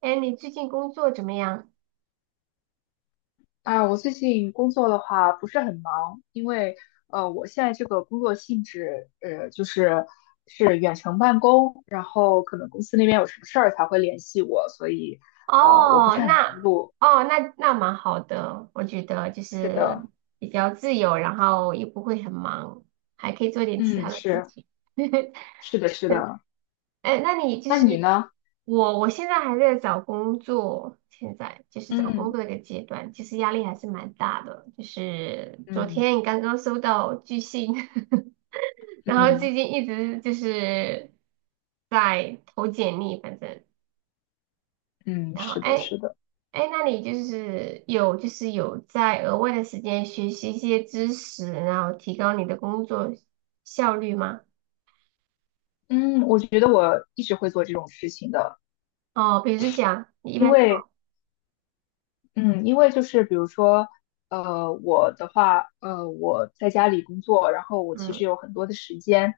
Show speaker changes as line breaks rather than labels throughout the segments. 哎，你最近工作怎么样？
啊，我最近工作的话不是很忙，因为我现在这个工作性质，就是是远程办公，然后可能公司那边有什么事儿才会联系我，所以我不
哦，
是很
那
忙碌。
哦，那蛮好的，我觉得就
是
是
的，
比较自由，然后也不会很忙，还可以做点其他
嗯，
的事
是
情。
是的，是的。
哎，那你就
那
是
你呢？
我现在还在找工作，现在就是找工
嗯
作的一个阶段，其实压力还是蛮大的。就是昨
嗯
天刚刚收到拒信，然后
嗯
最近一直就是在投简历，反正。
嗯，
然后，
是的，
哎，
是的。
哎，那你就是有在额外的时间学习一些知识，然后提高你的工作效率吗？
嗯，我觉得我一直会做这种事情的，
哦，比如讲，你一
因
般
为
做，
嗯，因为就是比如说，我的话，我在家里工作，然后我其
嗯，
实有很多的时间，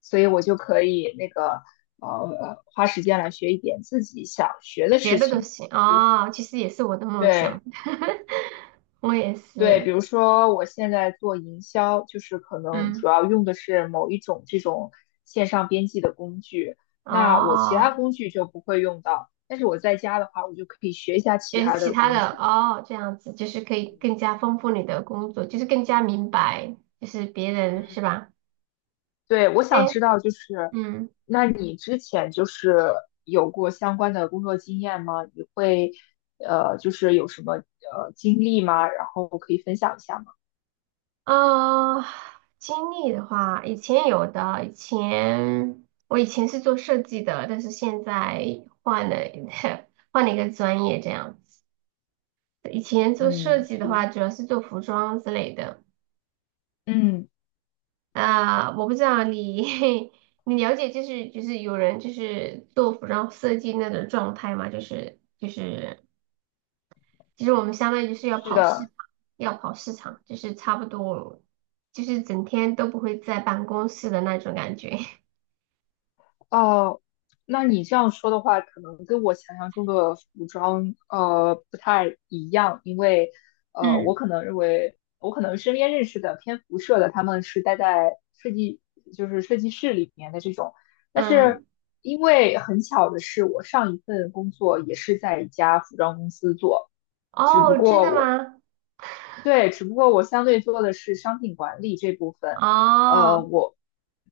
所以我就可以那个，花时间来学一点自己想学的
学
事
的都
情。
行哦，其实也是我的梦
对
想，我也
对，
是，
比如说我现在做营销，就是可能
嗯，
主要用的是某一种这种线上编辑的工具，那我其他
哦，
工具就不会用到，但是我在家的话，我就可以学一下其
学
他
其
的
他
工
的
具。
哦，这样子就是可以更加丰富你的工作，就是更加明白，就是别人是
嗯
吧？
对，我想
哎，
知道就是，
嗯。
那你之前就是有过相关的工作经验吗？你会就是有什么经历吗？然后可以分享一下吗？
呃，经历的话，以前有的，我以前是做设计的，但是现在换了 换了一个专业这样子。以前做设
嗯，
计的
是
话，
的，
主要是做服装之类的。
嗯，
啊、我不知道你 你了解就是有人就是做服装设计那种状态吗？就是其实我们相当于就是要
是
跑市
的，
场要跑市场，就是差不多就是整天都不会在办公室的那种感觉。
哦，那你这样说的话，可能跟我想象中的服装不太一样，因为我
嗯
可能认为我可能身边认识的偏服设的，他们是待在设计设计室里面的这种，但是
嗯，
因为很巧的是，我上一份工作也是在一家服装公司做，只不
哦，真的
过。
吗？
对，只不过我相对做的是商品管理这部分，
哦
呃，我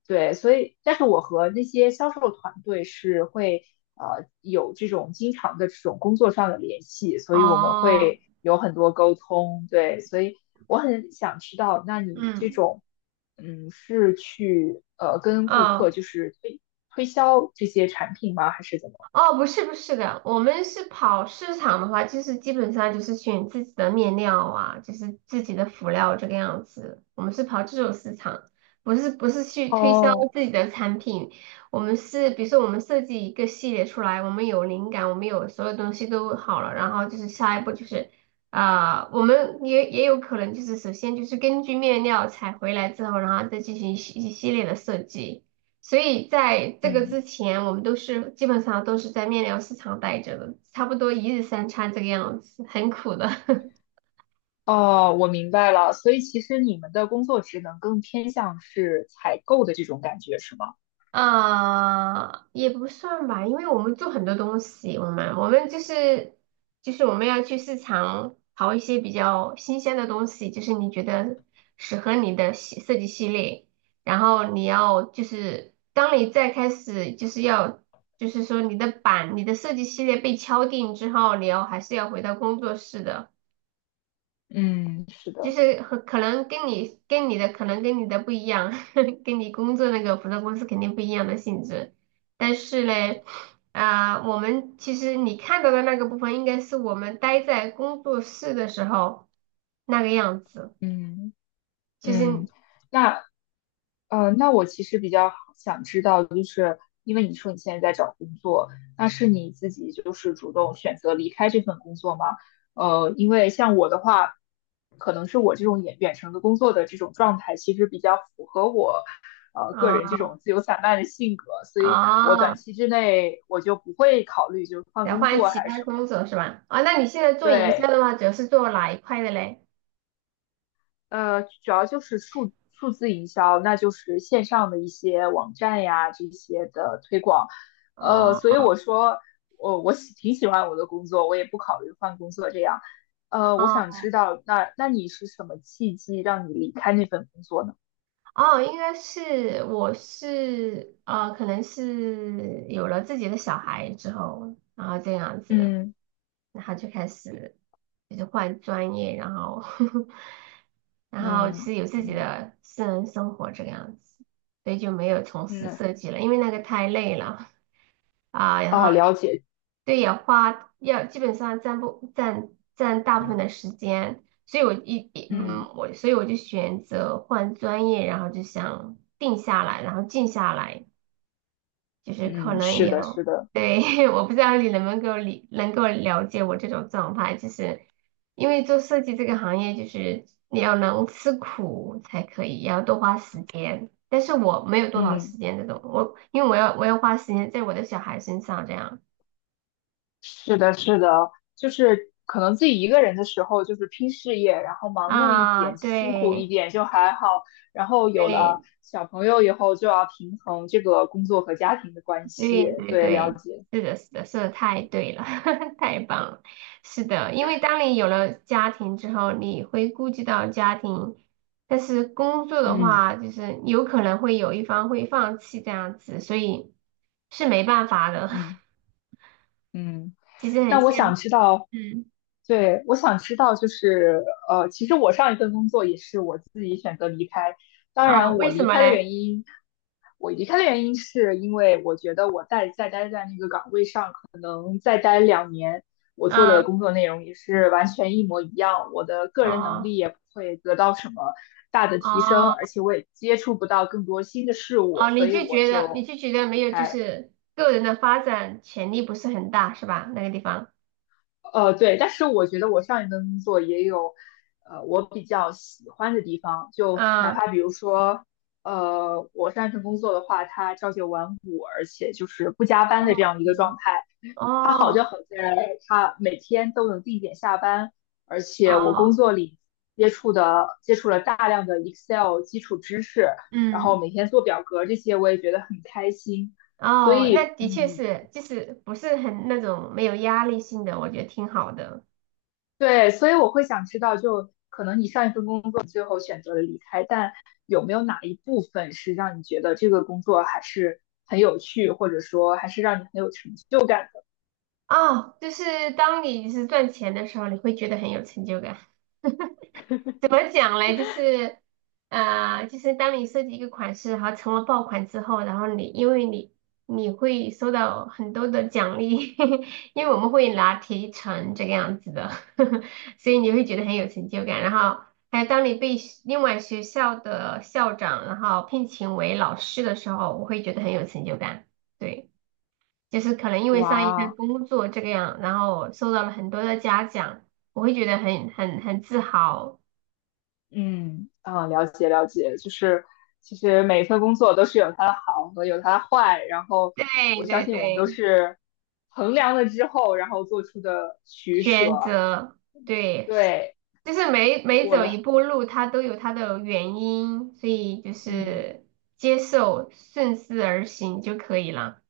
对，所以但是我和那些销售团队是会有这种经常的这种工作上的联系，所以我们
哦，
会有很多沟通，对，所以我很想知道，那你这
嗯，
种嗯是去跟顾客
哦，
就是推销这些产品吗，还是怎么？
哦，不是的，我们是跑市场的话，就是基本上就是选自己的面料啊，就是自己的辅料这个样子。我们是跑这种市场，不是去推销
哦。
自己的产品。我们是比如说我们设计一个系列出来，我们有灵感，我们有所有东西都好了，然后就是下一步就是啊、我们也有可能就是首先就是根据面料采回来之后，然后再进行一系列的设计。所以在这个
嗯
之前，我们都是基本上都是在面料市场待着的，差不多一日三餐这个样子，很苦的。
哦，我明白了。所以其实你们的工作职能更偏向是采购的这种感觉，是吗？
啊、也不算吧，因为我们做很多东西，我们就是就是我们要去市场淘一些比较新鲜的东西，就是你觉得适合你的系设计系列，然后你要就是当你再开始就是要就是说你的版你的设计系列被敲定之后，你要还是要回到工作室的。
嗯，是
就
的，
是和可能跟你的不一样，跟你工作那个服装公司肯定不一样的性质。但是嘞，啊、我们其实你看到的那个部分，应该是我们待在工作室的时候那个样子。
嗯
其实
嗯。那那我其实比较想知道，就是因为你说你现在在找工作，那是你自己就是主动选择离开这份工作吗？因为像我的话，可能是我这种远程的工作的这种状态，其实比较符合我个人这
啊
种自由散漫的性格，所以我
啊，
短
哦
期之内我就不会考虑就是换
得
工
换
作
其
还是
他
什么。
工作是吧？啊，那你现在做营销
对，
的话，主要是做哪一块的嘞？
主要就是数字营销，那就是线上的一些网站呀这些的推广。所以
哦
我说我挺喜欢我的工作，我也不考虑换工作这样。我想
哦。
知道，那你是什么契机让你离开那份工作呢？
哦，应该是可能是有了自己的小孩之后，然后这样子的，
嗯
然后就开始就是换专业，然后 然后
嗯
是有自己
嗯嗯
的私人生活这个样子，所以就没有从
嗯
事设计了，因为那个太累了啊，然后。
啊，了解，
对，养花要基本上占不占占大部分的时间，所以我一一
嗯
嗯，我所以我就选择换专业，然后就想定下来，然后静下来，就是可
嗯，
能
是的，
有，
是的，
对，我不知道你能不能够理能够了解我这种状态，就是因为做设计这个行业，就是你要能吃苦才可以，也要多花时间，但是我没有多少时
嗯。
间这种，我因为我要花时间在我的小孩身上这样。
是的，是的，就是可能自己一个人的时候，就是拼事业，然后忙碌一
啊，
点，辛苦一
对，
点就还好。然后有了
对
小朋友以后，就要平衡这个工作和家庭的关系。
对对
对，了
对，
解。
是的，是的，说的太对了，太棒了。是的，因为当你有了家庭之后，你会顾及到家庭，但是工作的
嗯
话，就是有可能会有一方会放弃这样子，所以是没办法的。
嗯 嗯。
其实很
那我
羡
想
慕，
知道，
嗯，
对，我想知道，就是其实我上一份工作也是我自己选择离开。当
哦，
然，我
为什
离
么
开的
嘞？
原因，我离开的原因是因为我觉得我再待在那个岗位上。再待2年，我做的
嗯，
工作内容也是完全一模一样，我的个人能
哦
力也不会得到什么大的提升，
哦
而且我也接触不到更多新的事物，
哦，
所
你
以
就
我
觉得你
就
就觉得
离
没有，就
开。
是个人的发展潜力不是很大，是吧？那个地方，
对，但是我觉得我上一份工作也有，我比较喜欢的地方，就哪
嗯。
怕比如说，我上一份工作的话，它朝九晚五，而且就是不加班的这
哦
样一个状态。他好
哦
就好在他每天都能定点下班，而且我工
哦，
作里接触了大量的 Excel 基础知识，然后
嗯，
每天做表格这些，我也觉得很开心。所
哦，那
以，
的确
嗯，
是，就是不是很那种没有压力性的，我觉得挺好的。
对，所以我会想知道，就可能你上一份工作最后选择了离开，但有没有哪一部分是让你觉得这个工作还是很有趣，或者说还是让你很有成就感？
哦，就是当你就是赚钱的时候，你会觉得很有成就感。怎么讲嘞？就是，就是当你设计一个款式，然后成了爆款之后，然后因为你你会收到很多的奖励，因为我们会拿提成这个样子的，所以你会觉得很有成就感。然后还有当你被学另外学校的校长然后聘请为老师的时候，我会觉得很有成就感。对，就是可能因为上一份
哇，
工作这个样，然后受到了很多的嘉奖，我会觉得很自豪。
嗯，啊，了解，就是其实每一份工作都是有它的好和有它的坏，然后我
对
相
对
信我们都
对，
是衡量了之后，然后做出的取舍。
选择，对，
对，
就是每每
我
走一
的，
步路，它都有它的原因，所以就
嗯，
是接受，顺势而行就可以了，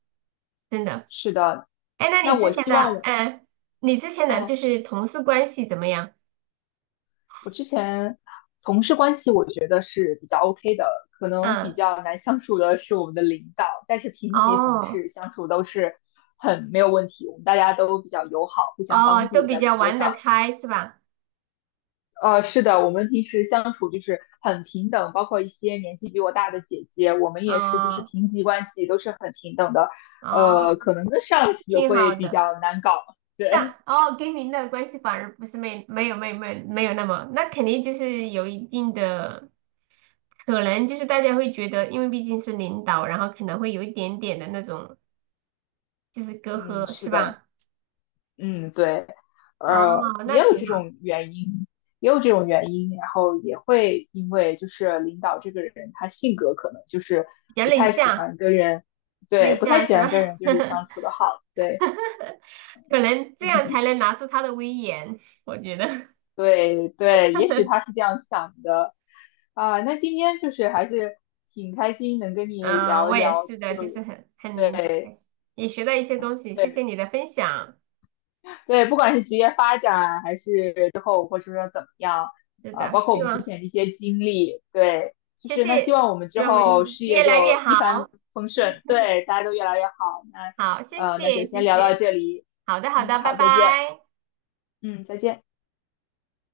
真的。
是的。
哎，那
那
你之
我
前
希望
的，
我，
嗯，你之前的就
哦，
是同事关系怎么样？
我之前同事关系我觉得是比较 OK 的，可能比
嗯，
较难相处的是我们的领导，但是平级同
哦
事相处都是很没有问题，我们大家都比较友好，互相
哦，
帮
都
助
比
在
较
工作
玩得
上。
开是吧？
是的，我们平时相处就是很平等，包括一些年纪比我大的姐姐，我们也是就是
哦
平级关系，都是很平等的。
哦，
可能跟上司
挺
会
好
比
的。
较难搞，
但
对，
哦，跟您的关系反而不是没没有没有没有没有那么，那肯定就是有一定的。可能就是大家会觉得，因为毕竟是领导，然后可能会有一点点的那种就是隔
嗯，
阂，
是
是
的，
吧？
嗯，对，
哦，那
也有
挺
这
好，
种原因，也有这种原因，然后也会因为就是领导这个人他性格可能就是
比较
不
内
太喜
向，
欢跟人，
内
对，不太
向
喜
是吧？
欢跟人就是相 处的好，对，
可能这样才 能拿出他的威严，我觉得。
对对，也许他是这样想的啊。那今天就是还是挺开心能跟你
嗯，
聊
我
一
也
聊，就
是的，就是
是
很
对
开心，也学到一些东西，谢谢
对
你的分享。
对，不管是职业发展还是之后或者说怎么样，
是
啊，
的，
包括我
希
们之
望
前的一些经历，对，就
谢
是那希
谢，
望我们
希
之
望没
后
好
事业
越来越
就一帆
好。
风顺，对，大家都越来越好。那
好，谢
那就
谢谢
先聊到
谢，
这里，
好的好
嗯，
的，拜
好，再见，
拜。
嗯，再见。